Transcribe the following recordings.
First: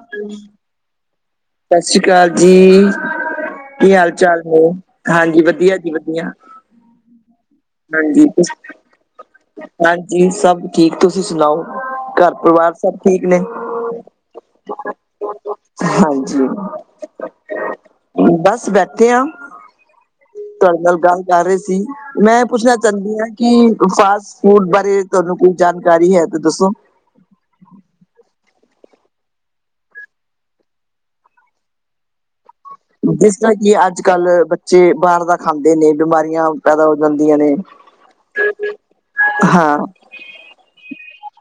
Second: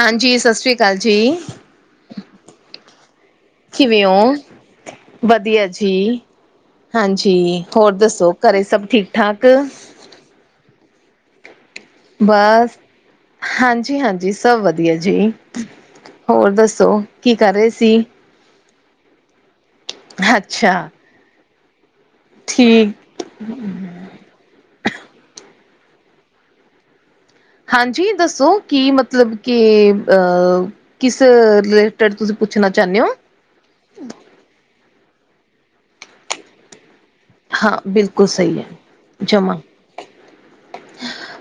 ਹਾਂਜੀ, ਸਸ ਸ੍ਰੀ ਕਾਲ ਜੀ। ਸਤਿ ਸ੍ਰੀ ਅਕਾਲ ਜੀ, ਕੀ ਕਿਵੇਂ ਹਾਲ ਓ, ਚਾਲ ਨੇ? ਹਾਂਜੀ ਵਧੀਆ ਜੀ। ਵਧੀਆ, ਹਾਂਜੀ, ਹੋਰ ਦੱਸੋ ਘਰੇ ਸਭ ਠੀਕ ਠਾਕ? ਜੀ ਸਭ ਠੀਕ ਤੁਸੀਂ ਸੁਣਾਓ? ਘਰ ਪਰਿਵਾਰ ਸਭ ਠੀਕ ਨੇ? ਹਾਂਜੀ-ਹਾਂਜੀ ਸਭ ਵਧੀਆ ਜੀ ਹਾਂਜੀ, ਹੋਰ ਦੱਸੋ ਕੀ ਕਰ ਰੇ ਸੀ। ਬਸ ਬੈਠੇ ਆ ਅੱਛਾ ਤੁਹਾਡੇ ਨਾਲ ਗੱਲ ਕਰ ਰੇ ਸੀ। ਮੈਂ ਏ ਪੁੱਛਣਾ ਠੀਕ ਚਾਂਦੀ ਆ ਕੀ ਫਾਸਟ ਫੂਡ ਬਾਰੇ ਤੁਹਾਨੂੰ ਕੋਈ ਜਾਣਕਾਰੀ ਹੈ ਤੇ ਦੱਸੋ। ਹਾਂਜੀ ਦੱਸੋ ਕੀ ਮਤਲਬ ਕੀ ਅ ਕਿਸ ਰੀ ਲੇਟਡ ਤੁਸੀਂ ਪੁੱਛਣਾ ਚਾਨੇ ਓ? ਜ ਕੀ ਅੱਜ-ਕੱਲ ਬੱਚੇ ਬਾਰ ਦਾ ਖਾਂਦੇ ਨੇ ਬਿਮਾਰੀਆਂ ਪੈਦਾ ਹੋ ਜਾਂਦੀਆਂ ਨੇ ਹਾਂ ਬਿਲਕੁਲ ਸਹੀ ਹੈ ਜਮਾ ਹਾਂ। [inaudible]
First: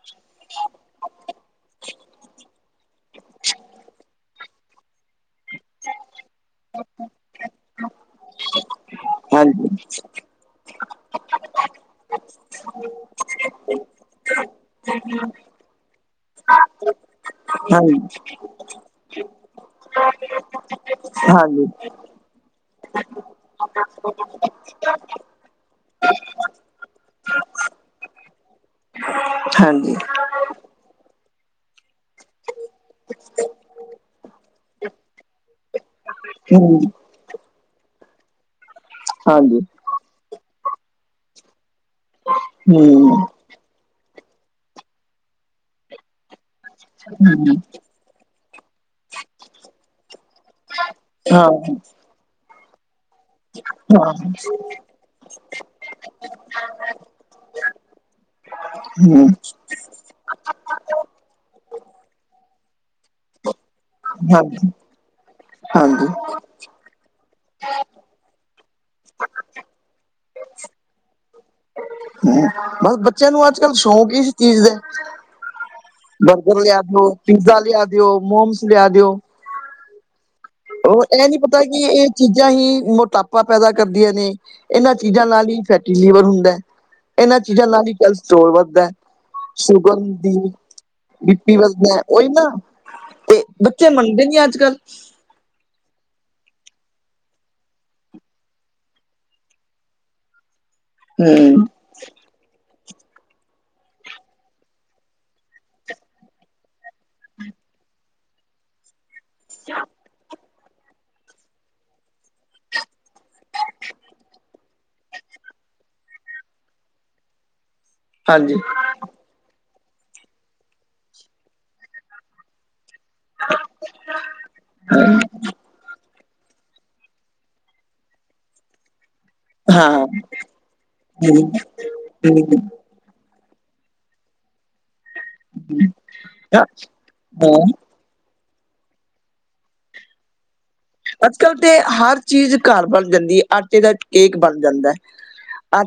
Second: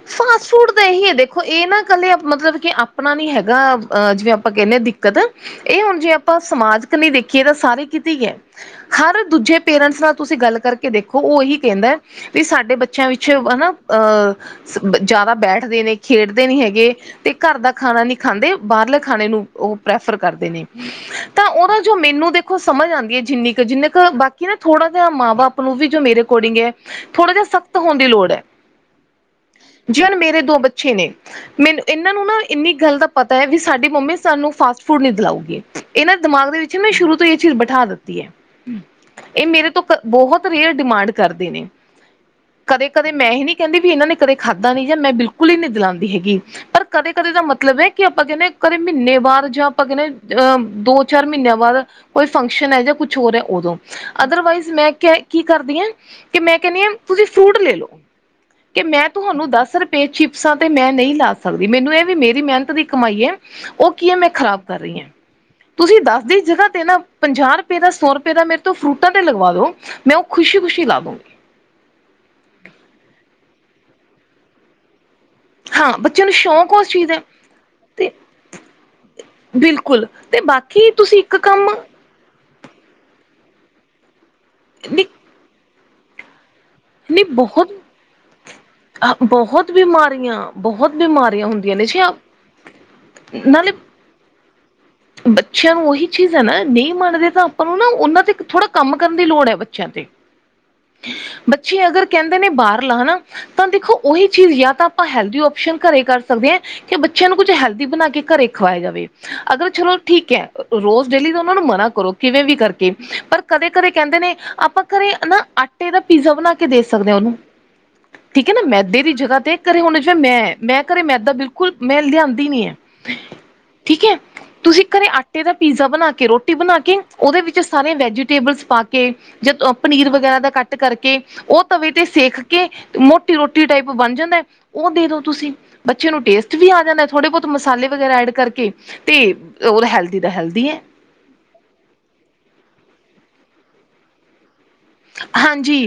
ਫਾਸਟ ਫੂਡ ਦਾ ਏਹੀ ਐ ਦੇਖੋ ਏ ਨਾ ਕੱਲੇ ਮਤਲਬ ਕੇ ਆਪਣਾ ਨੀ ਹੈਗਾ ਜਿਵੇਂ ਆਪਾਂ ਕੈਨੇ ਆ ਦੀ ਕਤ ਏ ਹੁਣ ਜੇ ਆਪਾਂ ਸਮਾਜ ਕਨੀ ਦੇਖੀਏ ਤਾਂ ਸਾਰੇ ਕਿਤੇ ਈ ਐ। ਹਰ ਦੂਜੇ ਹਾਂਜੀ ਪੇਰੈਂਟਸ ਨਾਲ ਤੁਸੀਂ ਗੱਲ ਕੇ ਦੇਖੋ ਓ ਏਹੀ ਕੈਂਦੈ ਦਾ ਵੀ ਸਾਡੇ ਬੱਚਿਆਂ ਵਿੱਚ ਹਨਾ ਅ ਸ ਬ ਜਾਦਾ ਬੈਠਦੇ ਨੇ ਖੇਡਦੇ ਨੀ ਹੈਗੇ ਤੇ ਘਰ ਦਾ ਹਾਂਜੀ ਖਾਣਾ ਨੀ ਖਾਂਦੇ ਬਾਰਲੇ ਖਾਣੇ ਨੂੰ ਓ ਪ੍ਰੈਫਰ ਕਰਦੇ ਨੇ ਤਾਂ ਹਾਂਜੀ ਓਦਾ ਜੋ ਮੈਨੂੰ ਦੇ ਖੋ ਸਮਝ ਆਂਦੀ ਆ ਜਿੰਨੀ ਕ ਜਿੰਨ ਕ ਬਾਕੀ ਨਾ ਥੋੜਾ ਜਾ ਮਾਂ -ਬਾ ਪ ਨੂੰ ਵੀ ਜੋ ਮੇਰੇ ਅਕੋਰਡਿੰਗ ਐ ਥੋੜਾ ਜਾ ਸਖ਼ਤ ਹੋਣ ਦੀ ਲੋੜ ਐ। ਹਾਂਜੀ ਜੀ ਹੁਣ ਮੇਰੇ ਦੋ ਬੱਚੇ ਨੇ ਮੈਨੂੰ ਏਨਾਂ ਨੂੰ ਨਾ ਇੰਨੀ ਗੱਲ ਦਾ ਪਤੈ ਵੀ ਸਾਡੀ ਮੰਮੀ ਸਾਨੂੰ ਫਾਸਟ ਫੂਡ ਨੀ ਦਿਲਾਊਗੀ ਏਨਾਂ ਦਿਮਾਗ ਦੇ ਵਿੱਚ ਹਮ ਨਾ ਸ਼ੁਰੂ ਤੋਂ ਈ ਏ ਚੀਜ਼ ਬਿਠਾ ਦਿੱਤੀ ਐ ਏ ਹਾਂਜੀ ਮੇਰੇ ਤੋਂ ਕ ਬੋਹ ਰੇਅਰ ਡਿਮਾਂਡ ਕਰਦੇ ਨੇ ਕਦੇ-ਕਦੇ ਹਮ ਮੈਂ ਹੀ ਨੀ ਕੈਂਦੀ ਵੀ ਏਨਾਂ ਨੇ ਕਦੇ ਖਾਧਾ ਨੀ ਜਾਂ ਮੈਂ ਬਿਲਕੁੱਲ ਈ ਨੀ ਦਲਾਂਦੀ ਹੈਗੀ ਪਰ ਕਦੇ-ਕਦੇ ਦਾ ਹਮ ਮਤਲਬ ਐ ਕੀ ਆਪਾਂ ਕੈਨੇ ਕਦੇ ਮੀਨੇ ਬਾਦ ਜਾਂ ਆਪਾਂ ਕੈਨੇ ਅ ਦੋ-ਚਾਰ ਹਾਂ ਮੀਨਿਆਂ ਬਾਅਦ ਕੋਈ ਫੰਕਸ਼ਨ ਐ ਜਾਂ ਕੁਛ ਹੋਰ ਐ ਓਦੋਂ ਹਾਂ ਅਦਰਵਾਈਜ਼ ਮੈਂ ਕਿਆ ਕੀ ਕਰਦੀ ਆ ਕੀ ਮੈਂ ਕੈਨੀ ਆ ਤੁਸੀਂ ਫਰੂਟ ਲੇਲੋ ਕੀ ਮੈਂ ਹਮ ਤੁਹਾਨੂੰ ਦਸ ਰੁ ਪਰ ਚਿਪਸਾਂ ਤੇ ਮੈਂ ਨਈ ਲਾ ਸਕਦੀ ਮੈਨੂੰ ਏ ਵੀ ਮੇਰੀ ਮਿਹਨਤ ਦੀ ਕਮਾਈ ਐ ਓ ਕੀ ਆ ਮੈਂ ਖ਼ਰਾਬ ਹਾਂਜੀ ਹਾਂਜੀ ਕਰ ਰੀਆ ਤੁਸੀਂ ਹਮ ਦੱਸਦੀ ਜਗ੍ਹਾ ਤੇ ਨਾ ਪੰਜਾਹ ਰੁਪਏ ਦਾ ਸੌ ਰੁਪਏ ਦਾ ਮੇਰੇ ਤੋਂ ਫਰੂਟਾਂ ਤੇ ਲਗਵਾ ਦੋ ਮੈਂ ਓ ਖੁਸ਼ੀ-ਖੁਸ਼ੀ ਲਾ ਦੂੰਗੀ। ਹੂੰ ਬਸ ਬੱਚਿਆਂ ਨੂੰ ਅੱਜ-ਕੱਲ ਸ਼ੌਂਕ ਈ ਇਸ ਚੀਜ਼ ਦੈ। ਹਾਂ ਬੱਚੇ ਨੂੰ ਬਰਗਰ ਸ਼ੌਕ ਲਿਆ ਉਸ ਚੀਜ਼ ਦਿਓ, ਦਾ ਪੀਜ਼ਾ ਲਿਆ ਦਿਓ, ਮੋਮਸ ਲਿਆ ਦਿਓ। ਬਿਲਕੁੱਲ ਤੇ ਬਾਕੀ ਉਹ ਤੁਸੀਂ ਇਹ ਇੱਕ ਨੀ ਪਤਾ ਕੰਮ ਕਿ ਇਹ ਚੀਜ਼ਾਂ ਹੀ ਮੋਟਾਪਾ ਪੈਦਾ ਕਰਦੀਆਂ ਨੇ ਏਨਾਂ ਨੀ ਚੀਜ਼ਾਂ ਨਾਲ ਹੀ ਫੈਟੀ ਲਿਵਰ ਹੁੰਦੈ। ਨਹੀਂ ਏਨਾਂ ਚੀਜ਼ਾਂ ਬਹੁਤ ਨਾਲ ਈ ਕੈਲ ਸਟੋਰਲ ਵੱਧਦੈ ਬਹੁਤ ਸ਼ੂਗਰਮ ਦੀ ਬਿਮਾਰੀਆਂ ਬਹੁਤ ਬੀ ਬਿਮਾਰੀਆਂ ਪੀ ਹੁੰਦੀਆਂ ਨੇ ਜੀ ਵੱਧਦੈ ਓਈ ਨਾ ਤੇ ਨਾਲੇ ਬੱਚੇ ਮੰਨਦੇ ਨੀ ਅੱਜ-ਕੱਲ। ਬੱਚਿਆਂ ਨੂੰ ਓਹੀ ਚੀਜ਼ ਐ ਨਾ ਨਈ ਮੰਨਦੇ ਤਾਂ ਆਪਾਂ ਨੂੰ ਨਾ ਓਨਾਂ ਤੇ ਇਕ ਥੋੜਾ ਕੰਮ ਕਰਨ ਦੀ ਲੋੜ ਐ ਬੱਚਿਆਂ ਤੇ। ਹਮ ਬੱਚੇ ਅਗਰ ਕੈਂਦੇ ਨੇ ਬਾਰਲਾ ਹਨਾ ਤਾਂ ਦੇਖੋ ਓਹੀ ਚੀਜ਼ ਯਾਂ ਤਾਂ ਆਪਾਂ ਹੈਲਦੀ ਓਪਸ਼ਨ ਘਰੇ ਕਰ ਸਕਦੇ ਐ ਕੇ ਬੱਚਿਆਂ ਨੂੰ ਕੁੱਝ ਹੈਲਦੀ ਬਣਾ ਕੇ ਘਰੇ ਖਵਾਇਆ ਜਾਵੇ ਅਗਰ ਚਲੋ ਠੀਕ ਐ ਰੋਜ਼ ਡੇਲੀ ਦਾ ਓਨਾਂ ਨੂੰ ਮਨਾ ਕਰੋ ਕਿਵੇਂ ਵੀ ਕਰਕੇ ਪਰ ਕਦੇ-ਕਦੇ ਕੈਂਦੇ ਨੇ ਆਪਾਂ ਠੀ ਘਰੇ ਨਾ ਆਟੇ ਦਾ ਪੀਜ਼ਾ ਬਣਾ ਕੇ ਦੇ ਸਕਦੇ ਓਨੂੰ। ‌ ਠੀਕ ਐ ਹਾਂਜੀ ਨਾ ਮੈਦੇ ਦੀ ਜਗ੍ਹਾ ਤੇ ਘਰੇ ਹੁਣ [unintelligible] ਮੈਂ-ਮੈਂ ਘਰੇ ਮੈਦਾ ਬਿਲਕੁੱਲ ਮੈਂ ਲਿਆਂਦੀ ਨੀ ਆ। ਠੀਕ ਐ ਤੁਸੀਂ ਘਰੇ ਆਟੇ ਦਾ ਪੀਜ਼ਾ ਬਣਾ ਕੇ ਰੋ ਟੀ ਬਣਾ ਕੇ ਓਦੇ ਵਿੱਚ ਸਾਰੇ ਵੈਜੀਟੇਬਲਸ ਪਾ ਕੇ ਜ ਹਾਂ ਪਨੀਰ ਵਗੈਰਾ ਦਾ ਕੱਟ ਕਰਕੇ ਹਮ ਓ ਤਵੇ ਤੇ ਸੇਖ ਹਮ ਕੇ ਮੋਟੀ ਰੋਟੀ ਟਾਈਪ ਬਣ ਜਾਂਦੈ ਓ ਦੇ ਦੋ ਤੁਸੀਂ ਬੱਚੇ ਨੂੰ ਟੇਸਟ ਵੀ ਆ ਜਾਂਦੈ, ਥੋੜੇ ਬੋਤ ਹਾਂ ਮਸਾਲੇ ਵਗੈਰਾ ਐੜ ਕਰਕੇ ਤੇ ਓਦਾ ਹੈਲਦੀ ਦਾ ਹੈਲਦੀ ਐ। ਅੱਜ-ਕਲ ਤੇ ਹਾਰ ਚੀਜ ਘਾਰ ਬਣ ਜਾਂਦੀ ਏ, ਆਟੇ ਦਾ ਕੇਕ ਬਨ ਜਾਂਦੈ। ਹਾਂਜੀ।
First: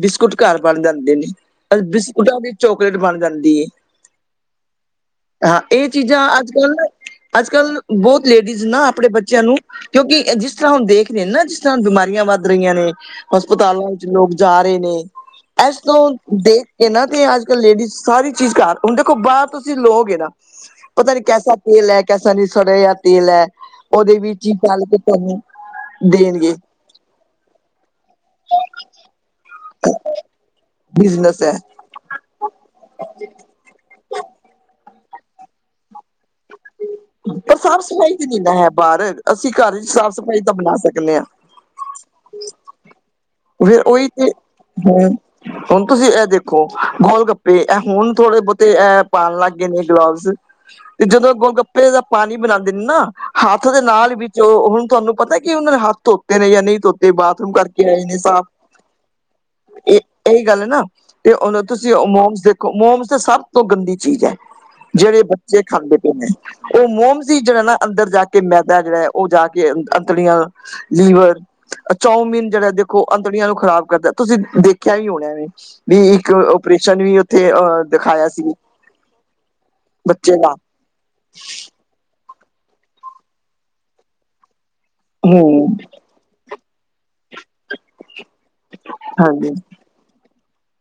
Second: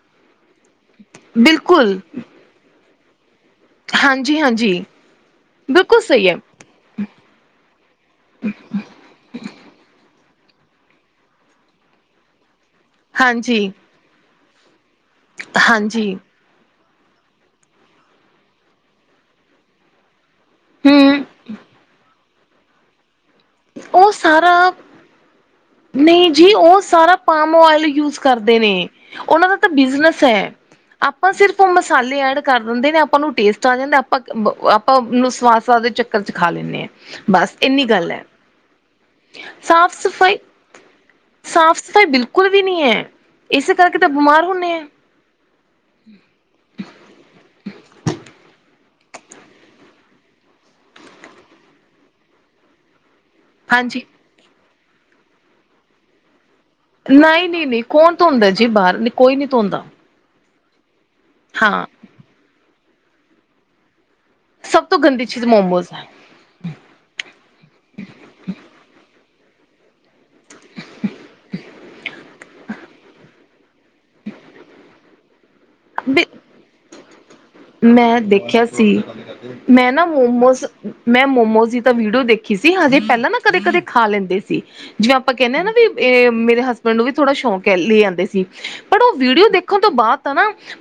ਬਿਸਕੁਟ ਘਾਰ ਬਾਣ ਜਾਂਦੇ ਨੇ, ਅਰ ਬਿਲਕੁਲ ਬਿਸਕੁਟਾਂ ਦੀ ਚੋਕਲੇਟ ਬਾਣ ਜਾਂਦੀ ਏ। ਹਾਂਜੀ ਹਾਂਜੀ ਹਾਂ, ਏ ਬਿਲਕੁਲ ਚੀਜਾ ਸਹੀ ਹੈ ਅੱਜ-ਕੱਲ ਨਾ ਅੱਜ-ਕਲ ਬੋਤ ਲੇੜੀਜ਼ ਨਾ ਆਪਣੇ ਬ ਚੇਆਂ ਨੂੰ ਕੇਓਂਕਿ ਏ ਜਿਸ ਤਰਾਂ ਹੋਨ ਦੇਖਰੇ ਨ ਨਾ ਜਿਸ ਤਰਾਂ ਬਿਮਾਰੀਆਂ ਵੱਦ ਰਈਆਂ ਨੇ ਹਾਂਜੀ ਹਸਪਤਾਲੋਂ ਲੋਕ ਜਾ ਰੇ ਨੇ, ਐਸ ਹਾਂਜੀ ਤੋਂ ਦੇਖ ਏਨਾਂ ਤੇ ਅੱਜ-ਕੱਲ ਲੇੜੀਜ਼ ਸਾਰੀ ਚੀਜ ਘਾਰ ਹੋਨ ਦੇਖੋ ਬਾਰ ਤੁਸੀਂ ਲੋਗੇ ਨਾ ਪਤਾ ਨੀ ਹਮ ਕੈਸਾ ਤੇਲ ਐ, ਕੈਸਾ ਨੀ ਸੜੇਆ ਏ ਤੇਲ ਐ। ਓ ਸਾਰਾ, ਨਈ ਜੀ ਦੇਣਗੇ ਓ ਸਾਰਾ ਪਾਮ ਓਏਲ ਯੂਜ਼ ਕਰਦੇ ਨੇ, ਓਨਾਂ ਦਾ ਤਾਂ ਬਿਜ਼ਨਸ ਐ ਆਪਾਂ ਬਿਜਨਸ ਹੈ ਸਿਰਫ ਮ ਸਾਲੇ ਐੜ ਕਾਰ ਦੰਦੇ ਨੇ ਆਪਾਂ ਨੂੰ ਟੇਸਟ ਆ ਜਾਂਦੈ ਆਪਾਂ-ਕ ਬ ਅ ਆਪਾਂ ਓਨੂੰ ਸਵਾਦ-ਸਵਾਦ ਦੇ ਚੱਕਰ ਚ ਖਾ ਲੈਂਨੇ ਆਂ ਪਰ ਸਾਫ-ਸਫਾਈ ਤੇ ਨੀ ਨਾ ਹੈ ਬਾਰ ਅਸੀਂ ਘਾਰ ਈਚ ਸਾਫ਼ ਸਫ਼ਾਈ ਸਾਫ-ਸਫਾਈ ਤਾਂ ਬਣਾ ਸਕਨੇ ਆਂ। ਸਾਫ਼ ਸਫ਼ਾਈ ਬਿਲਕੁਲ ਵੀ ਨਹੀਂ ਹੈ ਇਸੇ ਫੇਰ ਕਰਕੇ ਓਈ ਤਾਂ ਤੇ, ਬਿਮਾਰ ਹੁੰਦੇ ਆ ਹੂੰ। ਹੋਨ ਤੁਸੀਂ ਐ ਦੇਖੋ, ਗੋਲ-ਗੱਪੇ ਐ ਹੋਨ ਥੋੜੇ-ਬੋਤੇ ਐ ਪਾਨ ਲੱਗ ਗੇ ਨੇ ਗਲਵਜ਼। ਤੇ ਜਦੋਂ ਏ ਗੋਲ-ਗੱਪੇ ਦਾ ਪਾਨੀ ਬਨਾਂਦੇ ਨ ਨਾ, ਹਾੱਥ ਦੇ ਹਾਂਜੀ ਨਾਲ ਵਿੱਚ ਓ ਹੁਨ ਤੂਆਨੂੰ ਪਤਾ ਕਿ ਓਨਾਂ ਨੇ ਹਾੱਥ ਧੋਤੇ ਨੇ ਯਾ ਨਈ। ਧੋਤੇ ਨਹੀਂ ਬਾਥਰੂਮ ਨਹੀਂ ਨਹੀਂ ਕਰਕੇ ਆਏ ਕੌਣ ਨੇ ਸਾਫ, ਧੋਂਦਾ ਜੀ ਬਾਹਰ ਕੋਈ ਨੀ ਧੋਂਦਾ ਏ ਏ ਗੱਲ ਨਾ, ਤੇ ਹੋਨ ਹਾਂ ਤੁਸੀਂ ਓ ਮੋਮਸ ਦੇਖੋ ਮੋਮਸ ਤੋ ਸਬ ਤੋਂ ਗੰਦੀ ਚੀਜ ਐ। ਸਭ ਤੋਂ ਜੇੜੇ ਗੰਦੀ ਚੀਜ਼ ਬੱਚੇ ਮੋਮੋਸ ਖਾਂਦੇ ਹੈ ਪੇਨੇ। ਓ ਮੋਮਸ ਈ ਜੇੜਾ ਨਾ ਅੰਦਰ ਜਾ ਕੇ ਮੈਦਾ ਜੇੜਾ ਐ ਓ ਜਾ ਕੇ ਆ ਤੜੀਆਂ, ਲੀਵਰ ਅ ਚਾਊਮੀਨ ਜੇੜਾ ਦੇਖੋ ਅੰਤੜੀਆਂ ਨੂੰ ਖਰਾਬ ਕਰਦੈ। ਤੁਸੀਂ ਦੇਖੇਆ ਵੀ ਹੋਣਾ ਵੇ, ਵੀ ਇੱਕ ਓਪਰੇਸ਼ਨ ਵੀ ਉੱਥੇ ਅਹ ਮੈਂ ਦਿਖਾਇਆ ਦੇਖੇਆ ਸੀ ਮੈਂ ਨਾ ਬੱਚੇ ਦਾ ਮੋਮਸ ਮੈਂ ਮੋਮੋਸ ਦੀ ਤਾਂ ਵੀੜੀਓ ਦੇਖੀ ਸੀ ਹਜੇ ਪੈਲਾਂ ਮੈਂ ਕਦੇ-ਕਦੇ ਖਾ ਲੈਂਦੀ ਸੀ ਜਿਵੇਂ ਆਪਾਂ ਕੇਨੇ ਆਂ ਨਾ ਹਮ ਵੀ ਏ, ਮੇਰੇ ਹਸਬੈਂਡ ਨੂੰ ਵੀ ਥੋੜਾ ਸ਼ੌਕ ਐ ਲੈ ਆਂਦੇ ਸੀ, ਪਰ ਓ ਵੀਡੀਓ ਹਾਂਜੀ ਦੇਖਨ ਤੋਂ ਬਾਦ ਤਾਂ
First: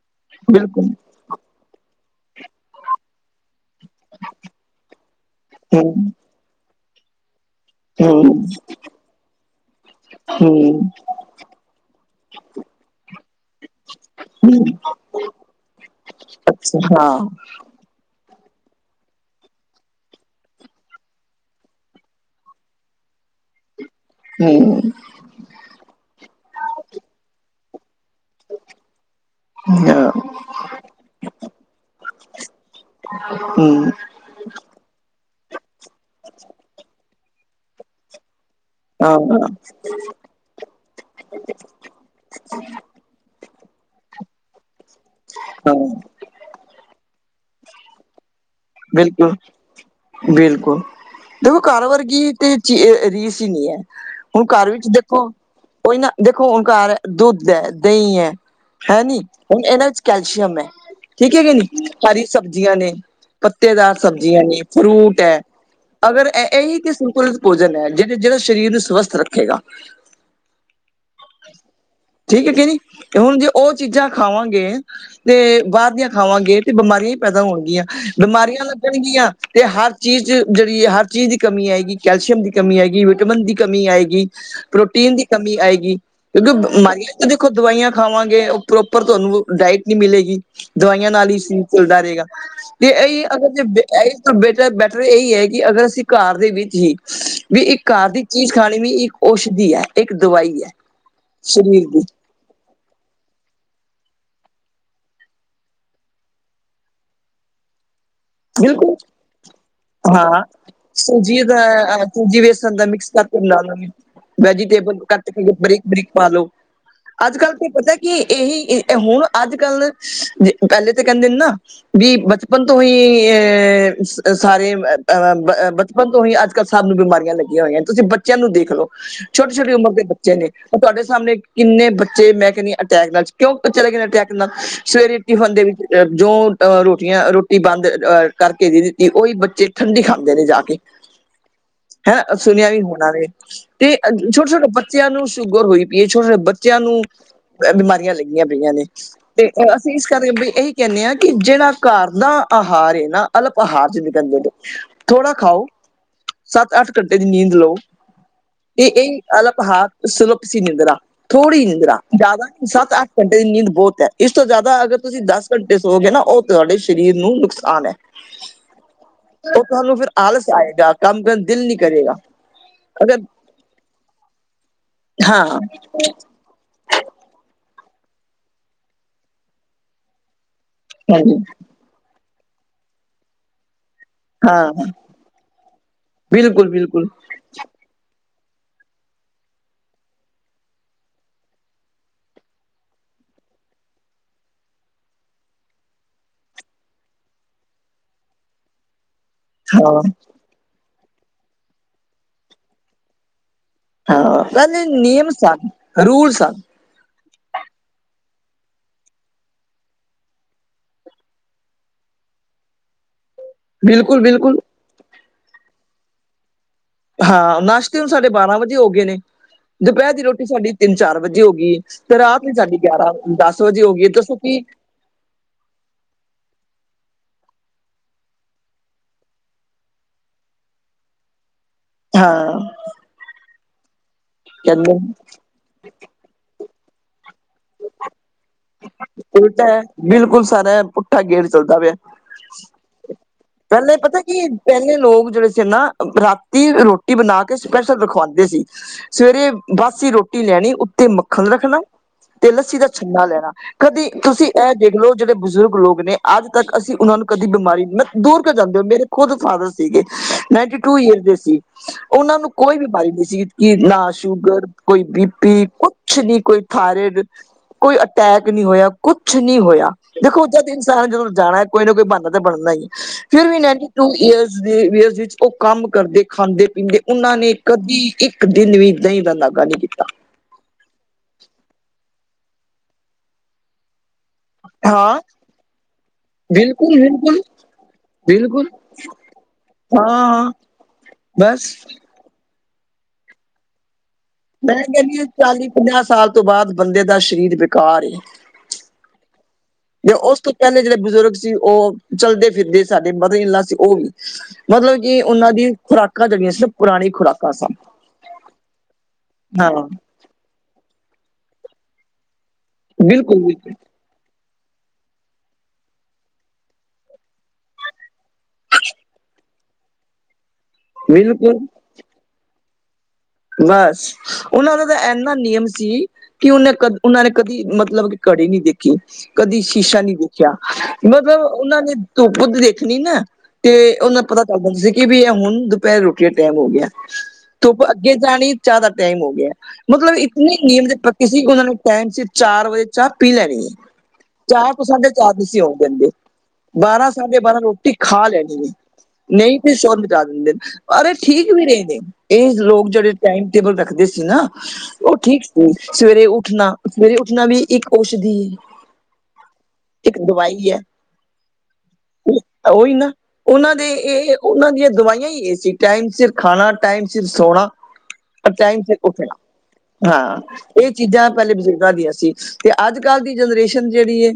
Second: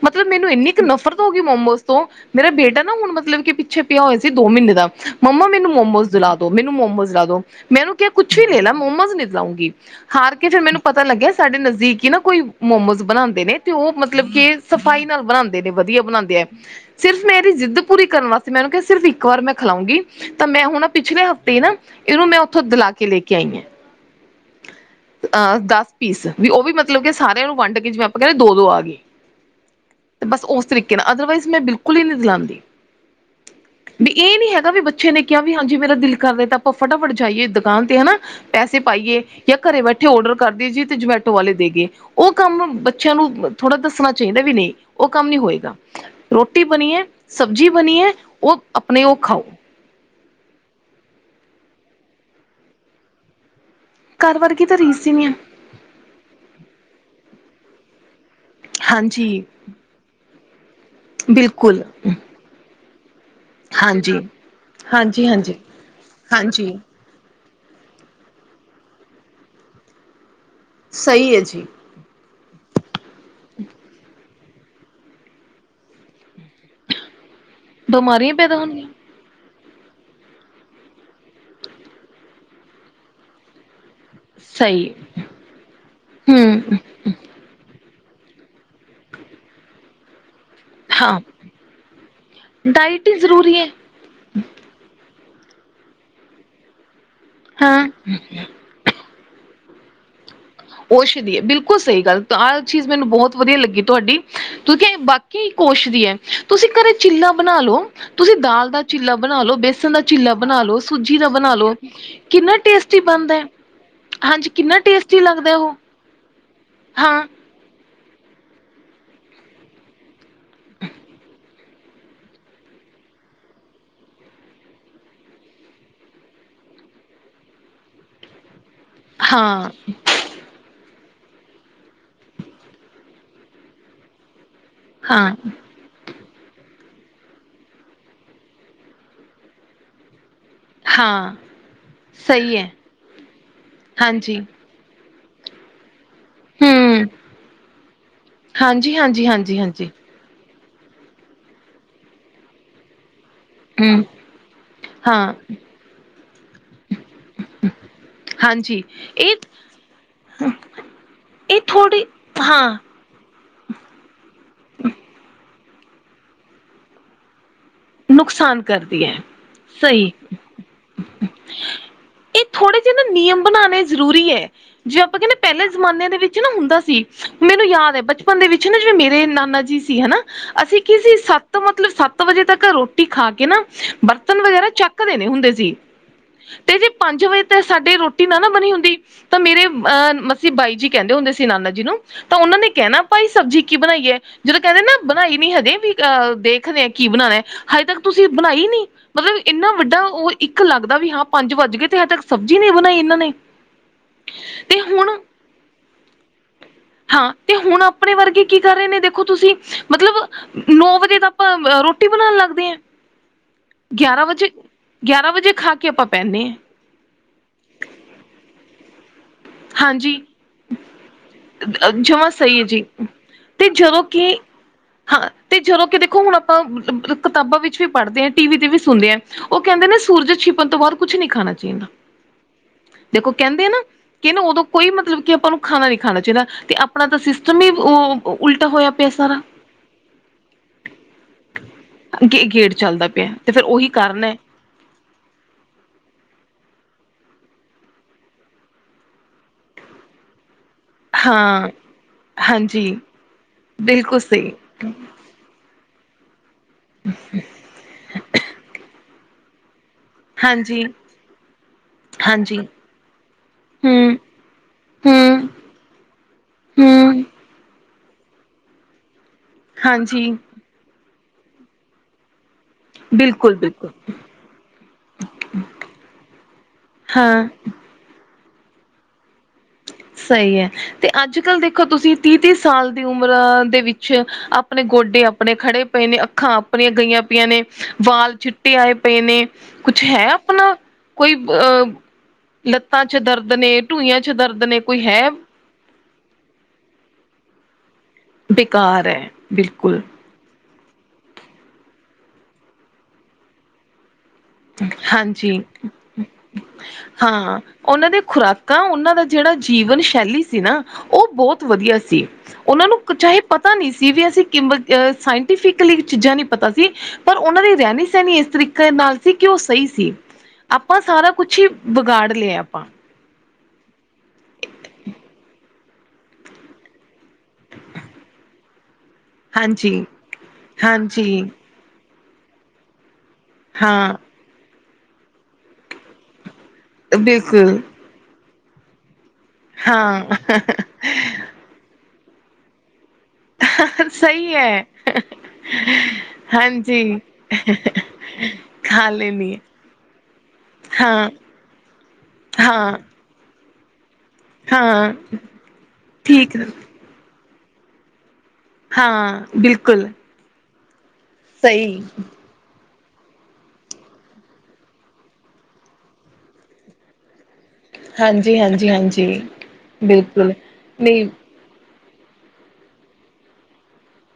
ਮਤਲਬ ਮੈਨੂੰ ਐਨੀ ਕ ਬਿਲਕੁਲ ਨਫ਼ਰਤ ਹੋ ਗੀ ਮੋਮੋਸ ਤੋਂ ਮੇਰਾ ਬੇਟਾ ਨਾ ਹੁਣ ਮਤਲਬ ਕਿ ਪਿੱਛੇ ਪੇਆ ਹੋਯਾ ਸੀ ਦੋ ਮ੍ਹੀਨੇ ਦਾ, ਮੰਮਾ ਮੈਨੂੰ ਮੋਮੋਸ ਹਮ ਦਿਲਾ ਦੋ ਮੈਨੂੰ ਮੋਮੋਜ਼ ਦੀਲਾ ਦੋ, ਮੈਂ ਓਨੂੰ ਕੇਆ ਕੁਛ ਹਮ ਵੀ ਲੇਲਾ ਮੋਮੋਜ਼ ਨੀ ਦੀਲਾਉਂਗੀ ਹਾਰ ਕੇ ਫੇਰ ਮੈਨੂੰ ਪਤਾ ਲੱਗੇਆ ਸਾਡੇ ਨਜ਼ਦੀਕ ਈ ਨਾ ਕੋਈ ਮੋਮੋਜ਼ ਬਨਾਂਦੇ ਨੇ ਤੇ ਓ ਮਤਲਬ ਕੇ ਹਮ ਸਫਾਈ ਨਾਲ ਬਣਾਂਦੇ ਨੇ ਵਦੀਆ ਬਨਾਂਦੇ ਐ, ਅੱਛਾ ਹਾਂ ਸਿਰਫ ਮੇੈਂ ਦੀ ਜਿੱਦ ਪੂਰੀ ਕਰਨ ਵਾਸਤੇ ਮੈਂ ਓਨੂੰ ਕੇਆ ਸਿਰਫ਼ ਇੱਕ ਵਾਰ ਮੈਂ ਖਲਾਊਂਗੀ ਤਾਂ ਮੈਂ ਹੋਣ ਓ ਪਿਛਲੇ ਹਫ਼ਤੇ ਈ ਨਾ, ਇਨੂੰ ਮੈਂ ਓਥੋਂ ਦਲਾ ਕੇ ਲੇ ਕੇ ਆਈ ਐਂ। ਹੂੰ ਆਂ ਦੱਸ ਪੀਸ, ਓਵੀ ਮਤਲਬ ਕੇ ਸਾਰੇਆਂ ਨੂੰ ਵੰਡ ਕੇ ਜਿਵੇਂ ਆਪਾਂ ਕੈਂਦੇ ਆ ਦੋ-ਦੋ ਆਗੇ। ਹਾਂ ਬਸ ਓਸ ਤਰੀਕੇ ਨਾਲ, ਅਦਰਵਾਈਜ਼ ਮੈਂ ਬਿਲਕੁਲ ਈ ਨੀ ਦੀਲਾਂਦੀ ਹਮ ਬੀ ਏ ਨੀ ਹੈਗਾ ਵੀ ਬੱਚੇਆ ਨੇ ਕੇਆ ਵੀ ਹਾਂਜੀ ਮੇਰਾ ਦਿਲ ਕਾਰ ਰੇਆ ਤਾਂ ਆਪਾਂ ਫਟਾਫਟ ਜਾਈਏ ਦਕਾਨ ਤੇ ਹਣਾ ਪੈਸੇ ਪਾਈਏ, ਹਾਂ ਯਾ ਘਰੇ ਬੈਠੇ ਓਡਰ ਕਰਦੀਏ ਜੀ ਤੇ ਜਮੈਟੋ ਵਾਲੇ ਦੇ ਗਏ ਓ ਕੰਮ ਬ ਬੱਚੇਆਂ ਨੂੰ ਥੋੜਾ ਦੱਸਣਾ ਚਾਈਦਾ ਵੀ ਨਈ ਓ ਕੰਮ ਨੀ ਹੋਏਗਾ। ਹਾਂ ਰੋਟੀ ਬਨੀ ਏ ਸਬਜੀ ਬਨੀ ਏ ਓ ਬਿਲਕੁਲ ਬਿਲਕੁਲ, ਦੇਖੋ ਘਾਰ ਵਰਗੀ ਤੇ ਚੀ ਰੀਸ ਈ ਨੀ ਐ। ਹੁਣ ਵਰਗੀ ਘਰ ਤਾਂ ਵਿੱਚ ਰੀਸ ਹੀ ਨਹੀਂ ਦੇਖੋ ਹੈ। ਉਈ ਨਾ ਦੇਖੋ ਹੁਣ ਘਰ ਦੁੱਧ ਹੈ, ਦਹੀਂ ਹੈ। ਹੈ ਨੀ ਹਾਂਜੀ, ਇਹਨਾਂ ਵਿੱਚ ਕੈਲਸ਼ੀਅਮ ਹੈ ਠੀਕ ਹੈ ਕਿ ਨੀ ਬਿਲਕੁਲ ਸਾਰੀ ਸਬਜ਼ੀਆਂ ਨੇ। ਪੱਤੇਦਾਰ ਹਾਂਜੀ, ਸਬਜ਼ੀਆਂ ਨੇ, ਫਰੂਟ ਹਾਂਜੀ, ਏ ਹਾਂਜੀ। ਅਗਰ ਹਾਂਜੀ, ਇਹੀ ਕਿਸਮ ਕੋਲ ਭੋਜਨ ਹੈ ਜਿਹੜੇ-ਜਿਹੜਾ ਸਰੀਰ ਨੂੰ ਸਵਸਥ ਰੱਖੇਗਾ। ਸਹੀ ਹੈ ਜੀ। ਠੀਕ ਹੈ ਕਿ ਨਹੀ, ਹੁਣ ਜੇ ਉਹ ਚੀਜ਼ਾਂ ਖਾਵਾਂਗੇ। ਤੇ ਬਾਹਰ ਦੀਆਂ ਖਾਵਾਂਗੇ ਤੇ ਬਿਮਾਰੀਆਂ ਹੀ ਪੈਦਾ ਹੋਣਗਿਆਂ। ਬਿਮਾਰੀਆਂ ਪੈਦਾ ਹੋਣਗੀਆਂ। ਗਿਆ, ਤੇ ਹਰ ਚੀਜ਼ ਜਿਹੜੀ ਹਰ ਚੀਜ਼ ਦੀ ਕਮੀ ਆਏਗੀ, ਕੈਲਸ਼ੀਅਮ ਦੀ ਕਮੀ ਆਏਗੀ ਵਿਟਾਮਿਨ ਦੀ ਕਮੀ ਆਏਗੀ। ਸਹੀ ਪ੍ਰੋਟੀਨ ਦੀ ਕਮੀ ਆਏਗੀ ਕਿਉਂਕਿ ਹੂੰ ਬਿਮਾਰੀਆਂ ਉ ਦੇਖੋ ਦਵਾਈਆਂ ਖਾਵਾਂਗੇ, ਉ ਪ੍ਰੋਪਰ ਤੁਹਾਨੂੰ ਡਾਇਟ ਨਹੀਂ ਮਿਲੇਗੀ। ਦਵਾਈਆਂ ਹਾਂ ਨਾਲ ਹੀ ਸ਼ਰੀਰ ਚੱਲਦਾ ਰਹੇਗਾ ਤੇ ਡਾਇਟ ਹੀ ਇ ਅਗਰ ਜ਼ਰੂਰੀ ਜੇ ਹੈ। ਇਹੀ ਤੇ ਬੈਟਰ-ਬੈਟਰ ਇਹੀ ਹੈ ਕਿ ਅਗਰ ਅਸੀਂ ਘਰ ਦੇ ਵਿੱਚ ਹੀ ਵੀ ਇੱਕ ਹਾਂ ਘਰ ਦੀ ਚੀਜ਼ ਖਾਣੀ। ਵੀ ਇੱਕ ਔਸ਼ਧੀ ਹੈ, ਇੱਕ ਦਵਾਈ ਹੈ, ਸ਼ਰੀਰ ਦੀ। ਤਾਹ ਚੀਜ਼ ਮੈਨੂੰ ਬਹੁਤ ਵਧੀਆ ਲੱਗੀ ਤੁਹਾਡੀ ਕਿਉਂਕਿ ਇਹ ਵਾਕੀ ਇਕ ਔਸਧੀ ਹੈ। ਤੁਸੀਂ ਘਰੇ ਚਿੱਲਾ ਬਣਾ ਲਓ। ਤੁਸੀਂ ਦਾਲ ਦਾ ਬਿਲਕੁਲ ਚਿੱਲਾ ਬਣਾ ਲੋ, ਬੇਸਣ ਦਾ ਚਿੱਲਾ ਹਾਂ ਬਣਾ ਲੋ, ਸੂਜੀ ਦਾ ਬਣਾ ਲੋ। ਸੂਜੀ ਵੇਸਣ ਦਾ ਮਿਕਸ ਕਰਕੇ ਬਣਾ ਲੋ ਹਾਂਜੀ ਕਿੰਨਾ ਵੈਜੀਟੇਬਲ ਟੇਸਟੀ ਕੱਟ ਕੇ। ਲੱਗਦਾ ਉਹ ਬ੍ਰਿਕ-ਬ੍ਰਿਕ ਪਾ ਲੋ ਹਾਂ ਅੱਜ-ਕੱਲ ਕੇ ਪਤਾ ਕੀ ਇਹੀ ਹੁਣ ਅੱਜ-ਕੱਲ ਪਹਿਲੇ ਤਾਂ ਕਹਿੰਦੇ ਨੇ ਨਾ। ਵੀ ਬਚਪਨ ਤੋਂ ਹੀ ਏ ਸਾਰੇ ਅਹ ਬਚਪਨ ਤੋਂ ਹੀ ਅੱਜ-ਕੱਲ੍ਹ ਸਭ ਨੂੰ ਬਿਮਾਰੀਆਂ ਲੱਗੀਆਂ ਹੋਈਆਂ ਤੁਸੀਂ ਬ ਬੱਚਿਆ ਨੂੰ ਦੇਖ ਲੋ, ਹਾਂ ਛੋਟੀ-ਛੋਟੀ ਉਮਰ ਦੇ ਬੱਚੇ ਬੱਚੇ ਨੇ ਤੁਹਾਡੇ ਸਾਹਮਣੇ ਕਿੰਨੇ ਬੱਚੇ, ਮੈਂ ਕਹਿੰਦੀ ਅਟੈਕ ਨਾਲ, ਕਿਉਂ ਚਲੇ ਗਏ ਨੇ ਅਟੈਕ ਨਾਲ? ਸਵੇਰੇ ਹਾਂ ਟਿਫਨ ਦੇ ਵਿਚ ਜੋ ਅ ਰੋਟੀਆਂ-ਰੋਟੀ ਬੰਦ ਅਹ ਕਰਕੇ ਦੇ ਦਿੱਤੀ, ਉਹੀ ਬੱਚੇ ਠੰਡੀ ਖਾਂਦੇ ਨੇ ਜਾ ਕੇ। ਹਾਂ ਹੈਂ, ਸਹੀ ਸੁਣਿਆ ਹੈ ਵੀ ਹੋਣਾ ਵੇ ਤੇ ਹਾਂਜੀ ਛੋਟੇ--ਛੋਟੇ ਬੱਚੇ ਬੱਚਿਆਂ ਨੂੰ ਸ਼ੂਗਰ ਹੋਈ ਪਈ, ਵੀ ਛੋਟੇ-ਛੋਟੇ ਬੱਚਿਆਂ ਨੂੰ ਹਮ ਬਿਮਾਰੀਆਂ ਲੱਗੀਆਂ ਪਈਆਂ ਨੇ ਹਾਂਜੀ ਹਾਂਜੀ ਤੇ ਹਾਂਜੀ ਹਾਂਜੀ ਅਸੀਂ ਇਹੀ ਕਹਿੰਦੇ ਆ ਕਿ ਜਿਹੜਾ ਘਰ ਦਾ ਆਹਾਰ ਏਨਾ ਅਲਪ ਆਹਾਰ ਹਮ ਜਿਨੂੰ ਕਹਿੰਦੇ ਨੇ ਥੋੜ੍ਹਾ ਹਾਂ ਖਾਓ, ਸੱਤ-ਅੱਠ ਘੰਟੇ ਦੀ ਨੀਂਦ ਲਓ। ਇਹ ਇਹ ਅਲੱਪ ਆਹਾਰ ਸੁਲਪ ਸੀ ਨਿੰਦਰਾ, ਇਹ ਥੋੜ੍ਹੀ ਨਿੰਦਰਾ ਜ਼ਿਆਦਾ ਨੀ ਹਾਂ ਸੱਤ-ਅੱਠ ਘੰਟੇ ਦੀ ਨੀਂਦ ਬਹੁਤ ਹੈ ਇਸ ਤੋਂ ਜ਼ਿਆਦਾ ਅਗਰ ਤੁਸੀਂ ਦਸ ਘੰਟੇ ਸੋਗੇ ਨਾ ਉਹ ਤੁਹਾਡੇ ਸਰੀਰ ਨੂੰ ਨੁਕਸਾਨ ਹੈ। ਨੁਕਸਾਨ ਕਰਦੀ ਹੈ। ਉ ਤੁਹਾਨੂੰ ਫਿਰ ਸਹੀ ਆਲਸ ਆਏਗਾ ਕੰਮ ਕਰਨ ਦਾ ਦਿਲ ਨੀ ਕਰੇਗਾ। ਇਹ ਥੋੜੇ ਜਿਹੇ ਨਾ ਅਗਰ ਨਿਯਮ ਬਣਾਣੇ ਜ਼ਰੂਰੀ ਹੈ ਜੇ ਆਪਾਂ ਕਹਿੰਦੇ ਹਾਂ ਪਹਿਲੇ ਜ਼ਮਾਨੇ ਦੇ ਵਿੱਚ ਨਾ ਹੁੰਦਾ ਸੀ ਮੈਨੂੰ ਯਾਦ ਹੈ ਬਚਪਨ ਦੇ ਵਿੱਚ ਨਾ ਜਿਵੇ ਮੇਰੇ ਨਾਨਾ ਜੀ ਸੀ ਹਨਾ ਅਸੀਂ ਕਿ ਅਸੀ ਹਾਂਜੀ ਸੱਤ ਮਤਲਬ ਸੱਤ ਵਜੇ ਤੱਕ ਰੋਟੀ ਖਾ ਕੇ ਨਾਂ ਬਰਤਨ ਵਗੈਰਾ ਹਾਂ ਚੱਕ ਦੇਣੇ ਹੁੰਦੇ ਸੀ, ਬਿਲਕੁਲ ਤੇ ਜੇ ਬਿਲਕੁਲ ਪੰਜ ਵਜੇ ਤੇ ਸਾਡੀ ਰੋਟੀ ਨਾ ਨਾ ਬਣੀ ਹੁੰਦੀ ਤੇ ਮੇਰੇ ਅਹ ਮਸੀ ਬਾਈ ਜੀ ਕਹਿੰਦੇ ਹੁੰਦੇ ਸੀ ਨਾਨਾ ਜੀ ਨੂੰ। ਤਾਂ ਉਹਨਾਂ ਨੇ ਕਹਿਣਾ ਭਾਈ ਸਬਜ਼ੀ ਕੀ ਬਣਾਈ ਐ? ਜਦੋਂ ਕਹਿੰਦੇ ਨਾ ਬਣਾਈ ਨੀ ਹਜੇ ਵੀ ਅਹ ਦੇਖ ਰਹੇ ਆ ਕੀ ਬਣਾਉਣਾ? ਹਜੇ ਤੱਕ ਤੁਸੀਂ ਬਣਾਈ ਨੀ ਮਤਲਬ ਇੰਨਾ ਵੱਡਾ ਹਾਂ ਉ ਇੱਕ ਲੱਗਦਾ ਵੀ ਹਾਂ ਪੰਜ ਵੱਜ ਗਏ ਤੇ ਹਜੇ ਤੱਕ ਸਬਜ਼ੀ ਨਹੀਂ ਬਣਾਈ ਇਹਨਾਂ ਨੇ। ਹਾਂ, ਤੇ ਪਹਿਲੇ ਹੁਣ ਨਿਯਮ ਸਨ ਰੂਲ ਸਨ। ਹਾਂ ਤੇ ਹੁਣ ਆਪਣੇ ਵਰਗੇ ਕੀ ਕਰ ਰਹੇ ਨੇ ਦੇਖੋ ਤੁਸੀਂ, ਮਤਲਬ ਨੌ ਵਜੇ ਤਾਂ ਆਪਾਂ ਰੋ ਟੀ ਬਣਾਣ ਲੱਗਦੇ ਆ। ਬਿਲਕੁਲ ਗਿਆਰਾਂ ਵਜੇ, ਬਿਲਕੁਲ ਗਿਆਰਾਂ ਵਜੇ ਖਾ ਕੇ ਆਪਾਂ ਪੈਂਨੇ ਏ। ਹਾਂ, ਨਾਸ਼ਤੇ ਹੁਣ ਸਾਡੇ ਬਾਰਾਂ ਵਜੇ ਹੋ ਗਏ ਨੇ, ਹਾਂਜੀ ਦੁਪਹਿਰ ਦੀ ਰੋਟੀ ਸਾਡੀ ਤਿੰਨ ਚਾਰ ਵਜੇ ਹੋ ਗਈ ਏ। ਤੇ ਜਮਾਂ ਰਾਤ ਲਈ ਸਹੀ ਹੈ ਸਾਡੀ ਜੀ ਗਿਆਰਾਂ- ਦਸ ਤੇ ਵਜੇ ਹੋ ਜਦੋਂ ਗਈ ਏ, ਕਿ ਦੱਸੋ ਕੀ ਹਾਂ ਤੇ ਜਦੋਂ ਕਿ ਦੇਖੋ ਹੁਣ ਆਪਾਂ, ਕਿਤਾਬਾਂ ਵਿੱਚ ਵੀ ਪੜ੍ਹਦੇ ਆ, ਟੀ ਵੀ ਤੇ ਵੀ ਸੁਣਦੇ ਐ ਉਹ ਕਹਿੰਦੇ ਨਾ ਸੂਰਜ ਛਿਪਣ ਤੋਂ ਬਾਅਦ ਕੁਛ ਨਹੀਂ ਖਾਣਾ ਚਾਹੀਦਾ। ਹਾਂ। 'ਦੇਖੋ ਕਹਿੰਦੇ ਆ ਨਾ, ਕਿ ਏਨੂੰ ਉਦੋਂ ਕੋਈ ਕਹਿੰਦੇ ਮਤਲਬ ਕਿ ਆਪਾਂ ਨੂੰ ਖਾਣਾ ਨੀ ਖਾਣਾ ਚਾਹੀਦਾ ਤੇ ਆਪਣਾ ਤਾਂ ਸਿਸਟਮ ਹੀ ਓ ਉਲਟਾ ਹੋਇਆ ਪ ਉਲਟਾ ਐ, ਬਿਲਕੁਲ ਸਾਰਾ ਪੁੱਠਾ ਗੇਅਰ ਚਲਦਾ ਪਿਆ। ਗ ਗੇੜ ਚੱਲਦਾ ਪਿਆ ਤੇ ਫਿਰ ਉਹੀ ਪਹਿਲੇ ਪਤਾ ਕਾਰਨ ਐ। ਕੀ ਪਹਿਲੇ ਲੋਕ ਜਿਹੜੇ ਸੀ ਨਾ, ਰਾਤੀ ਰੋਟੀ ਬਣਾ ਕੇ ਸਪੈਸ਼ਲ ਰਖਵਾਂਦੇ ਸੀ। ਸਵੇਰੇ ਬਾਸੀ ਰੋਟੀ ਲੈਣੀ, ਉੱਤੇ ਮੱਖਣ ਹਾਂ ਰੱਖਣਾ ਤੇ ਲੱਸੀ ਦਾ ਹਾਂਜੀ ਛੰਨਾ ਲੈਣਾ। ਕਦੇ ਬਿਲਕੁਲ ਤੁਸੀਂ ਸਹੀ ਇਹ ਦੇਖ ਲੌ ਜਿਹੜੇ ਬਜ਼ੁਰਗ ਲੋਕ ਨੇ ਅੱਜ ਤੱਕ ਅਸੀਂ ਉਹਨਾਂ ਨੂੰ ਕਦੀ ਬਿਮਾਰੀ ਦੂਰ ਕੇ ਜਾਂਦੇ ਹੋ ਮੇਰੇ ਖੁਦ ਫਾਦਰ ਸੀਗੇ, ਨਾਈਨਟੀ ਹਾਂਜੀ ਟੂ ਈਅਰ ਦੇ ਸੀ। ਉਹਨਾਂ ਨੂੰ ਹਾਂਜੀ ਕੋਈ ਬਿਮਾਰੀ ਨਹੀਂ ਸੀ, ਕੀ ਨਾ ਹਮ ਸ਼ੂਗਰ, ਕੋਈ ਬੀ ਹਮ ਪੀ ਕੁੱ ਛ ਨਹੀ ਕੋਈ ਹਮ ਥਾਇਰਡ, ਕੋਈ ਅਟੈਕ ਨਹੀਂ ਹੋਇਆ, ਕੁਛ ਨਹੀ ਹੋਇਆ। ਹਾਂਜੀ ਦੇਖੋ ਜਦ ਇਨਸਾਨ ਜਦੋਂ ਜਾਣਾ ਕੋਈ ਨਾ ਕੋਈ ਬਹਾਨਾ ਤਾਂ ਬਣਨਾ ਹੀ ਏ। ਫਿਰ ਬਿਲਕੁਲ ਵੀ ਨਾਈਨਟੀ ਬਿਲਕੁਲ ਟੂ ਈਅਰ ਦੇ ਵਿੱਚ ਉਹ ਕੰਮ ਕਰਦੇ, ਖਾਂਦੇ- ਪੀਂਦੇ ਉਹਨਾਂ ਹਾਂ ਨੇ ਕਦੀ ਇੱਕ ਦਿਨ ਵੀ ਦਹੀ ਦਾ ਨਾਗਾ ਨਹੀ ਕੀਤਾ। ਸਹੀ ਐ, ਤੇ ਅੱਜ ਕੱਲ ਦੇਖੋ ਤੁਸੀਂ ਤੀਹ -ਤੀਹ ਸਾਲ ਦੀ ਉਮਰ ਦੇ ਵਿੱਚ ਆ ਆਪਣੇ ਹਾਂ ਗੋਡੇ ਆਪਣੇ ਖੜੇ ਪਏ ਨੇ, ਅੱਖਾਂ ਆਪਣੀਆਂ ਬਿਲਕੁਲ ਗਈਆਂ ਬਿਲਕੁਲ ਪਈਆਂ ਨੇ, ਵਾਲ ਬਿਲਕੁਲ ਚਿੱਟੇ ਆਏ ਪਏ ਨੇ। ਕੁਛ ਹਾਂ ਹੈ ਹਾਂ ਆਪਣਾ, ਕੋਈ ਬਸ ਅਹ ਲੱਤਾਂ ਚ ਦਰਦ ਨੇ, ਢੂਈਆਂ ਚ ਦਰਦ ਨੇ। ਕੋਈ ਕਹਿੰਦੀਆਂ ਹੈ ਚਾਲੀ- ਪੰਜਾਹ ਸਾਲ ਤੋਂ ਬਾਦ, ਬੰਦੇ ਦਾ ਸਰੀਰ ਬੇਕਾਰ ਏ। ਬੇਕਾਰ ਐ, ਬਿਲਕੁਲ। ਤੇ ਉਸ ਤੋਂ ਪਹਿਲੇ ਜਿਹੜੇ ਬਜ਼ੁਰਗ ਸੀ, ਉਹ ਚਲਦੇ ਫਿਰਦੇ ਸਾਡੇ ਮਦਰ ਇਨ ਲਾ ਸੀ ਓ ਵੀ। ਮਤਲਬ ਕਿ ਉਹਨਾਂ ਹਾਂਜੀ ਦੀ ਖੁਰਾਕਾਂ ਜਿਹੜੀਆਂ ਸੀ, ਪੁਰਾਣੀ ਖੁਰਾਕਾਂ ਸਨ। ਨਾ ਉਹਨਾਂ ਦਾ ਜਿਹੜਾ ਹਾਂ ਜੀਵਨ ਸ਼ੈਲੀ ਸੀ ਨਾ ਉਹ ਬਹੁਤ ਵਧੀਆ ਸੀ, ਉਹਨਾਂ ਨੂੰ ਚਾਹੇ ਬਿਲਕੁਲ ਪਤਾ ਬਿਲਕੁਲ ਨਹੀਂ ਸੀ ਬੀ ਐੱਸ ਕਿਬਤ ਸਾਇੰਟੀਫਿਕਲੀ ਚੀਜ਼ਾਂ ਨਹੀਂ ਪਤਾ ਸੀ ਪਰ ਉਹਨਾਂ ਦੀ ਰਹਿਣੀ-ਸਹਿਣੀ ਇਸ ਤਰੀਕੇ ਨਾਲ ਸੀ ਕਿ ਓ ਸਹੀ ਸੀ, ਆਪਾਂ ਸਾਰਾ ਬਿਲਕੁਲ ਕੁਛ ਹੀ ਵਿਗਾੜ ਲਿਆ ਆਪਾਂ। ਬਸ ਉਨਾਂ ਦਾ ਤਾਂ ਐਨਾ ਨਿਯਮ ਸੀ ਕਿ ਉਹਨੇ ਕ ਉਹਨਾਂ ਨੇ ਕਦੀ ਮਤਲਬ ਘੜੀ ਨਹੀਂ ਦੇਖੀ, ਕਦੀ ਸ਼ੀਸ਼ਾ ਹਾਂਜੀ ਨੀ ਦੇਖਿਆ, ਮਤਲਬ ਹਾਂਜੀ ਉਨਾਂ ਨੇ ਧੁੱਪ ਦੇਖਣੀ ਨਾ ਤੇ ਉਹਨਾਂ ਨੂੰ ਹਾਂ ਪਤਾ ਚੱਲ ਜਾਂਦਾ ਸੀ ਕਿ ਵੀ ਹੁਣ ਦੁਪਹਿਰੇ ਰੋਟੀ ਦਾ ਟੈਮ ਹੋ ਗਿਆ। ਬਿਲਕੁਲ। ਧੁੱਪ ਅੱਗੇ ਜਾਣੀ ਚਾਹ ਦਾ ਟਾਈਮ ਹੋ ਗਿਆ, ਮਤਲਬ ਇਤਨੇ ਨਿਯਮ ਹਾਂ ਦੇ ਪੱਕੇ ਸੀ ਉਹਨਾਂ ਨੂੰ ਟਾਈਮ ਚ ਚਾਰ ਵਜੇ ਚਾਹ ਪੀ ਲੈਣੀ ਐ, ਸਹੀ ਚਾਰ ਹੈ ਤੋਂ ਸਾਢੇ ਚਾਰ ਨਹੀਂ ਸੀ ਹੋਣ ਦਿੰਦੇ। ਹਾਂਜੀ ਬਾਰਾਂ-ਸਾਢੇ ਬਾਰਾਂ ਰੋਟੀ ਖਾ ਲੈਣੀ ਐ। ਖਾ ਨਹੀਂ ਲੈਣੀ ਤੇ ਸ਼ੋਰ ਮਚਾ ਦਿੰਦੇ, ਪਰ ਇਹ ਹਾਂ ਠੀਕ ਵੀ ਰਹੇ ਨੇ, ਇਹ ਲੋਕ ਹਾਂ ਜਿਹੜੇ ਟਾਈਮ ਟੇਬਲ ਰੱਖਦੇ ਸੀ ਨਾ, ਹਾਂ ਉਹ ਠੀਕ ਸੀ, ਸਵੇਰੇ ਠੀਕ ਉੱਠਣਾ ਸਵੇਰੇ ਉੱਠਣਾ ਵੀ ਇੱਕ ਔਸ਼ਦੀ ਐ। ਹਾਂ, ਬਿਲਕੁਲ। ਦਵਾਈ ਐ। ਸਈ। ਓਈ ਨਾ। ਉਨਾਂ ਦੇ ਏ ਉਨਾਂ ਦੀਆਂ ਦਵਾਈਆਂ ਏ ਸੀ, ਟਾਈਮ ਸਿਰ ਖਾਨਾ, ਟਾਈਮ ਸਿਰ ਸੋਣਾ ਔਰ ਹਾਂਜੀ ਟਾਈਮ ਹਾਂਜੀ ਸਿਰ ਹਾਂਜੀ ਉਠਨਾ, ਹਾਂ ਬਿਲਕੁਲ ਏ ਨਹੀਂ ਚੀਜਾਂ ਪ੍ਹੈਲੇ ਬਜ਼ੁਰਗਾਂ ਦੀਆਂ ਸੀ। ਤੇ ਆੱਜ ਕਾੱਲ ਦੀ ਜਨਰੇਸ਼ਨ ਜੇੜੀ ਏ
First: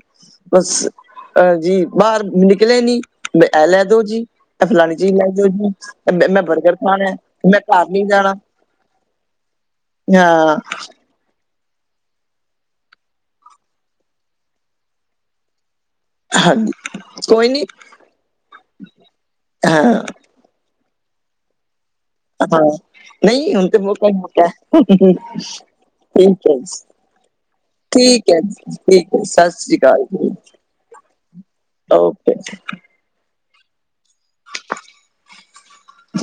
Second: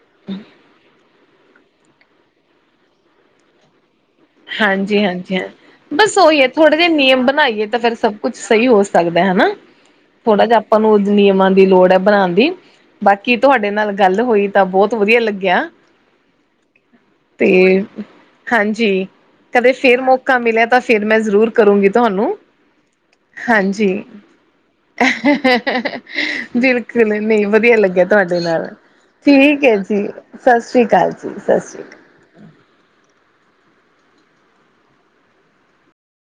ਬੱਸ ਅ ਜੀ ਬਾਰ ਨਿਕਲੇ ਨੀ, ਬ ਐ ਲੈ ਦੋ ਜੀ। ਐ ਫਲਾਨੀ ਹਾਂਜੀ ਚੀਜ ਲੈ ਹਾਂਜੀ ਦੋ ਹਾਂ ਜੀ, ਬਸ ਮੈਂ ਉਹੀ ਹੈ ਬਰਗਰ ਖਾਨੈ, ਮੈਂ ਘਾਰ ਨੀ ਜਾਣਾ। ਸਈ ਹੋ ਸਕਦੈ, ਹਨਾ, ਥੋੜਾ ਹਾਂ, ਜਾ ਅਪਾਂ ਨੂੰ ਨਿਯਮਾਂ ਦੀ ਲੋੜ ਐ ਬਨਾਨ ਦੀ। ਬਾਕੀ ਤੁਹਾਡੇ ਨਾਲ ਗਾੱਲ ਹੋਈ ਤਾਂ ਬੋਤ ਵਦੀਆ ਲੱਗੇਆ। ਹਾਂਜੀ ਤੇ, ਕੋਈ ਨੀ ਹਾਂਜੀ। ਕਦੇ ਹਾਂ, ਫੇਰ ਮੌਕਾ ਮਿਲੇਆ ਤਾਂ ਫੇਰ ਮੈਂ ਜ਼ਰੂਰ ਕਰੂੰਗੀ ਤੁਹਾਨੂੰ, ਹਾਂ ਨਹੀਂ ਹੁਣ ਤੇ ਹਾਂਜੀ, ਮੌਕਾ ਹੀ ਮੌਕਾ ਹੈ। ਠੀਕ ਹੈ ਬਿਲ ਜੀ, ਨੀ ਮੈਂ ਮੀ ਵਦੀਆ ਲੱਗੇਆ ਠੀਕ ਹੈ ਤੂਆਡੇ ਨਾਲ, ਜੀ, ਹੈ ਸਤਿ ਠੀਕ ਏ ਸ੍ਰੀ ਅਕਾਲ ਜੀ, ਸਸ੍ਰੀ ਕਾਲ ਜੀ, ਸਸ੍ਰੀ ਕਾਲ। [inaudible]